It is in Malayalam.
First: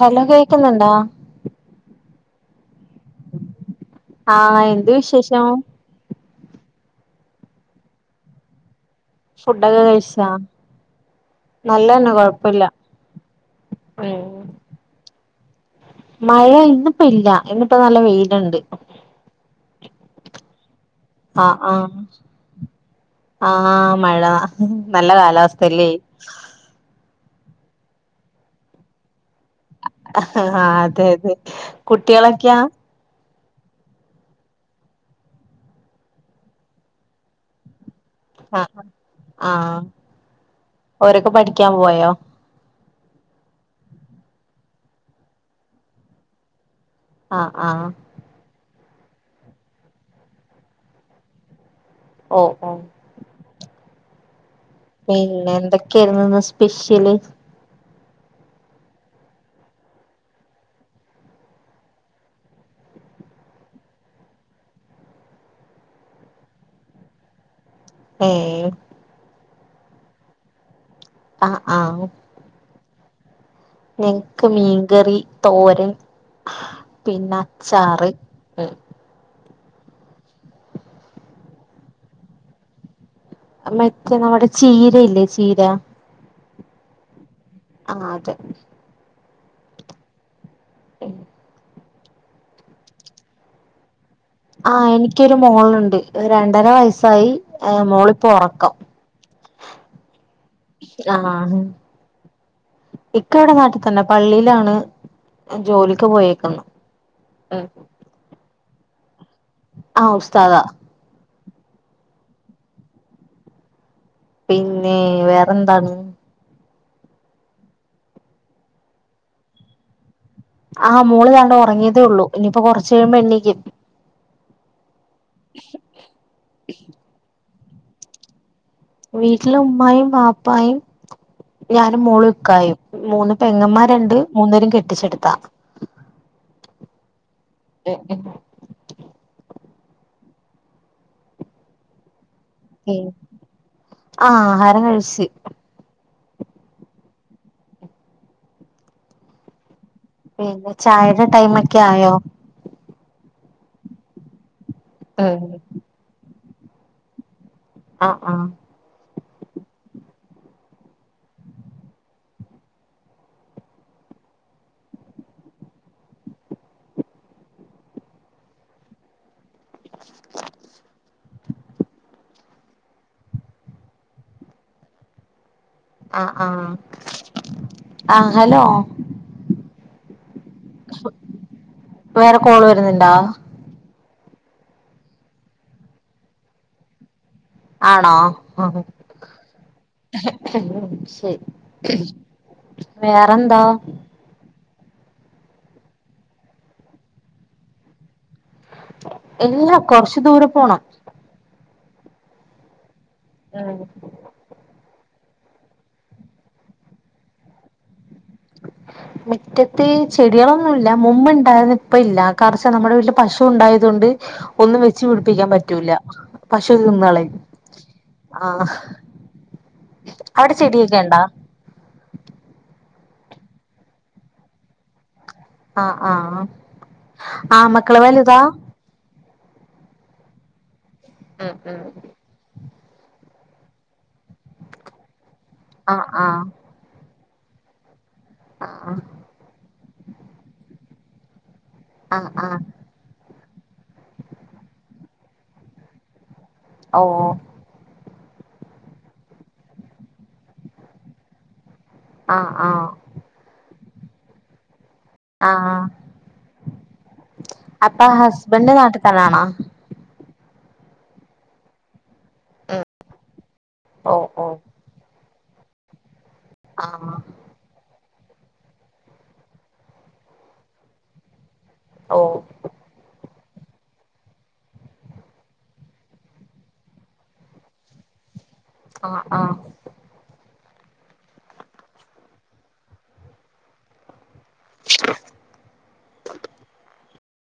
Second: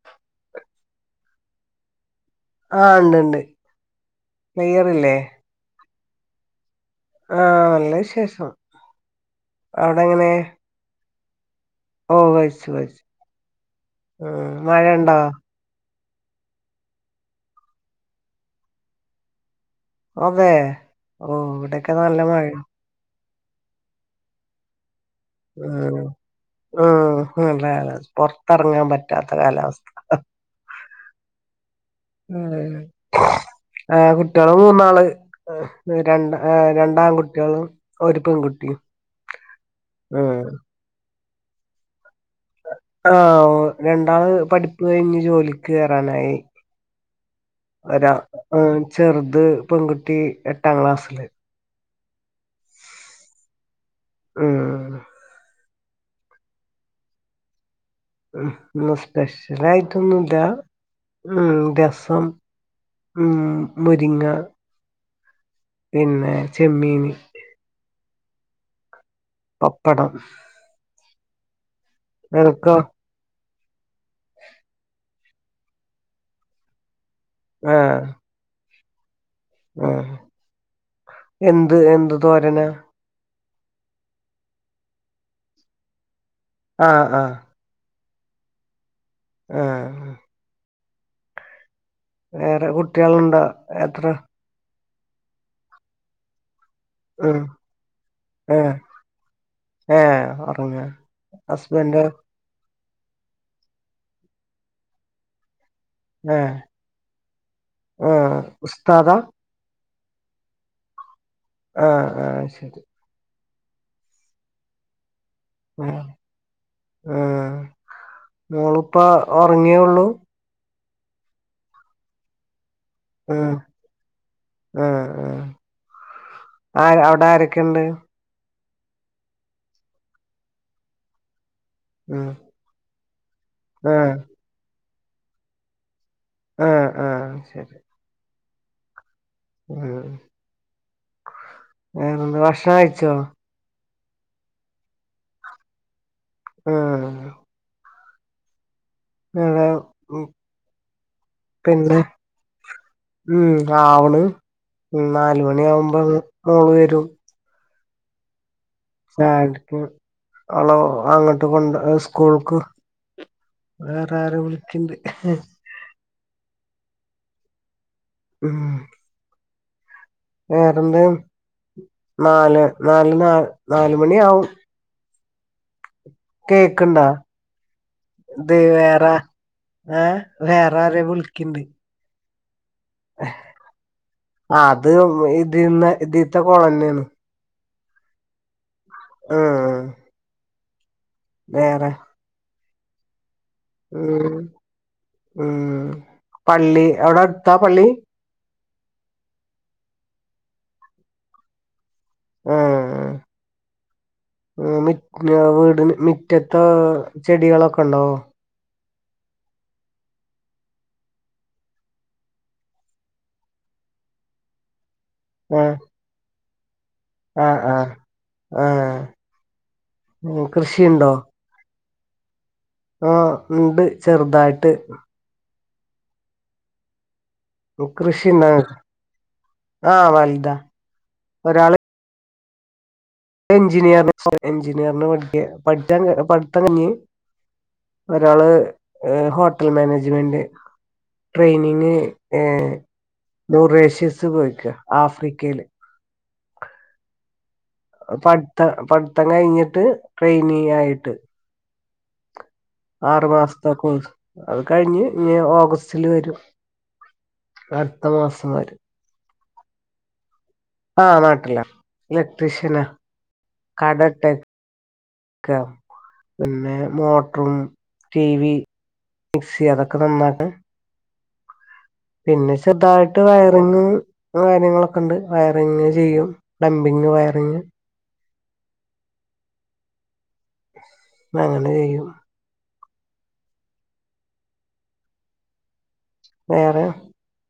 ഹലോ കേൾക്കുന്നുണ്ടേ ആഹ് ഉണ്ട്ണ്ട് ആഹ് എന്ത് ക്ലിയറല്ലേ വിശേഷം ആ നല്ല വിശേഷം ഫുഡൊക്കെ അവിടെ എങ്ങനെ കഴിച്ചാ നല്ലതന്നെ ഓ കൊഴപ്പില്ല കഴിച്ചു കഴിച്ചു ഉം മഴഉണ്ടോ മഴ ഇന്നിപ്പോ ഇല്ല ഇന്നിപ്പോ നല്ല വെയിലുണ്ട് അതെ ഓ ആഹ് ഇവിടെക്കെ ആഹ് നല്ല മഴ ആഹ് മഴ നല്ല കാലാവസ്ഥ ഉം ഉം നല്ല കാലാവസ്ഥ പുറത്തിറങ്ങാൻ പറ്റാത്ത കാലാവസ്ഥ ആഹ് അതെ അതെ കുട്ടികളൊക്കെയാ [unintelligible] ആഹ് കുട്ടികള് മൂന്നാള് രണ്ടാകുട്ടികളും ഒരു പെണ്ണും ആഹ് ആഹ് ഓരൊക്കെ പഠിക്കാൻ പോയോ ആഹ് രണ്ടാള് പഠിപ്പ് കഴിഞ്ഞ് ജോലിക്ക് കയറാനായി ആഹ് ആഹ് ഒരാ ചെറുത് പെൺകുട്ടി എട്ടാം ക്ലാസ്സില് ഓഹ് ഓഹ് ആഹ് പിന്നെ എന്തൊക്കെയായിരുന്നു ഇന്ന് സ്പെഷ്യല് ഉം ഇന്ന് സ്പെഷ്യലായിട്ടൊന്നും ഇല്ലാ ഉം രസം ഉം മുരിങ്ങ പിന്നെ ചെമ്മീന് ഏഹ് പപ്പടം ആഹ് ആഹ് നിനക്കോ എനക്ക് മീൻകറി തോരൻ പിന്നെ അച്ചാറ് ഉം ആ ഹ് എന്ത് എന്ത് തോരന മച്ച നമ്മടെ ചീരയില്ലേ ചീര ആഹ് ആഹ് ആഹ് അതെ ആഹ് ഉം വേറെ കുട്ടികളുണ്ടോ എത്ര ആഹ് എനിക്കൊരു മോൾ ഉണ്ട് രണ്ടര വയസായി ഉം മോളിപ്പോ ഏഹ് ഉറക്കം ഏഹ് ഉറങ്ങ ആഹ് ഹസ്ബന്റോ ഇക്ക ഇവിടെ നാട്ടിൽ തന്നെ പള്ളിയിലാണ് ജോലി ഏഹ് ആഹ് ഉസ്താദാ ആഹ് ഉസ്താദാ ആഹ് ആഹ് അയ് ശരി പിന്നെ വേറെ ഉം ആഹ് മോൾ ഇപ്പൊ ഉറങ്ങിയേള്ളൂ ആഹ് മോള് ഇതാണ്ട് ഉറങ്ങിയതേ ഒള്ളൂ ഇനിയിപ്പോ കുറച്ച് കഴിയുമ്പോ എണ്ണീക്കും ആഹ് ആഹ് ആഹ് അവിടെ ആരൊക്കെ ഇണ്ട് വീട്ടില് ഉമ്മായും വാപ്പായും ഞാന് ഉം മോള് ഇക്കായും മൂന്ന് ആഹ് പെങ്ങന്മാർണ്ട് മൂന്ന് പേരും കെട്ടിച്ചെടുത്താ ആഹ് ആഹ് ശരി ഉം ഉം ഉം വേറെന്താ ഭക്ഷ ഉം ആഹാ ആഹാരം കഴിച്ചു ആഹ് [unintelligible] പിന്നെ ചായയുടെ ടൈമ് ഒക്കെ പിന്നെ ആയോ ഉം ആവണ് ഉം ആഹ് നാലുമണി ആവുമ്പോ മോള് വരും [unintelligible] സ്നാക്ക് അവള് അങ്ങട്ട് കൊണ്ട് സ്കൂൾക്ക് വേറെ ആരൊ വിളിക്കണ്ട് ഉം വെറെന്താ നാല് നല് നാ നാല് മണി ആവും ആഹ് ആഹ് കേക്ക്ണ്ടേ ആഹ് ഇത് ഹലോ വേറെ ഏഹ് വേറെ ആരൊ വിളിക്ക്ണ്ട് വേറെ കോള് വരുന്നുണ്ടാ ആ അത് ഇതീന്ന് ഇതിത്തെ കോള്ന്നെയാണ് ആണോ ആഹ് ആഹ് ശരി വേറെ വേറെന്താ ഉം ഉം പള്ളി അവിടെ അടുത്താ പള്ളി ഇല്ലാ കൊറച്ചു ദൂരെ പോണം ആഹ് ആഹ് ആ മി ആ വീടിന് മിറ്റത്താ ചെടികളൊക്കെ ഉണ്ടോ മിറ്റത്ത് ചെടികളൊന്നുമില്ല മുമ്പ് ഇണ്ടായിരന്ന് ഇപ്പ ഇല്ല കാരണച്ച നമ്മുടെ വീ പശു ഉണ്ടായതുകൊണ്ട് ഒന്നും വെച്ച് പിടിപ്പിക്കാൻ ആഹ് പറ്റൂല്ല പശു തിന്നകളെയും ആഹ് ആഹ് ആഹ് അവിടെ കൃഷിയുണ്ടോ ചെടിയൊക്കെണ്ടാ ആഹ് ഇണ്ട് ചെറുതായിട്ട് ആഹ് ആഹ് ആ മക്കള് വലുതാ കൃഷിണ്ട ആഹ് വല്താ ഉം ഉം. എഞ്ചിനീയറി എഞ്ചിനീയറിന് പഠിക്ക ആഹ് പഠിച്ചാൻ ആഹ് പഠിത്തം കയ്ഞ്ഞ്. ഒരാള് ആഹ് ആഹ് ഹോട്ടൽ മാനേജ്മെന്റ് ട്രെയിനിങ് ആഹ് ആഹ് ഏഹ് മുറേഷ്യസ് പോയിയ്ക്ക ആഫ്രിക്കയില്. ഓഹ്. പഠിത്ത പഠിത്തം കഴിഞ്ഞിട്ട് ട്രെയിനിങ്ങ് ആയിട്ട്. ആഹ് ആഹ്. ആറ് മാസ്തെ കോഴ്സ്. അത് കഴിഞ്ഞ് ഇനി ആഹ് ഓഗസ്റ്റില് വരും അടുത്ത മാസം വരും. ട്ട്ലണോ? ആഹ് നാട്ടിലാ ഇലക്ട്രീഷ്യനാ കട ഓ ഇട്ടെ ഓ ക്കാ പിന്നെ മോ ആഹ് ടി വി മിക്സി അതൊക്കെ നന്നാക്കും. ഓ പിന്നെ ചെറുതായിട്ട് വയറിങ് കാര്യങ്ങളൊക്കെ ഉണ്ട് വയറിങ്ങ് ചെയ്യും പ്ലളമ്പിങ്, വയറിങ്, അഹ് ആഹ് അങ്ങനെ ചെയും. [unintelligible] വേറെ?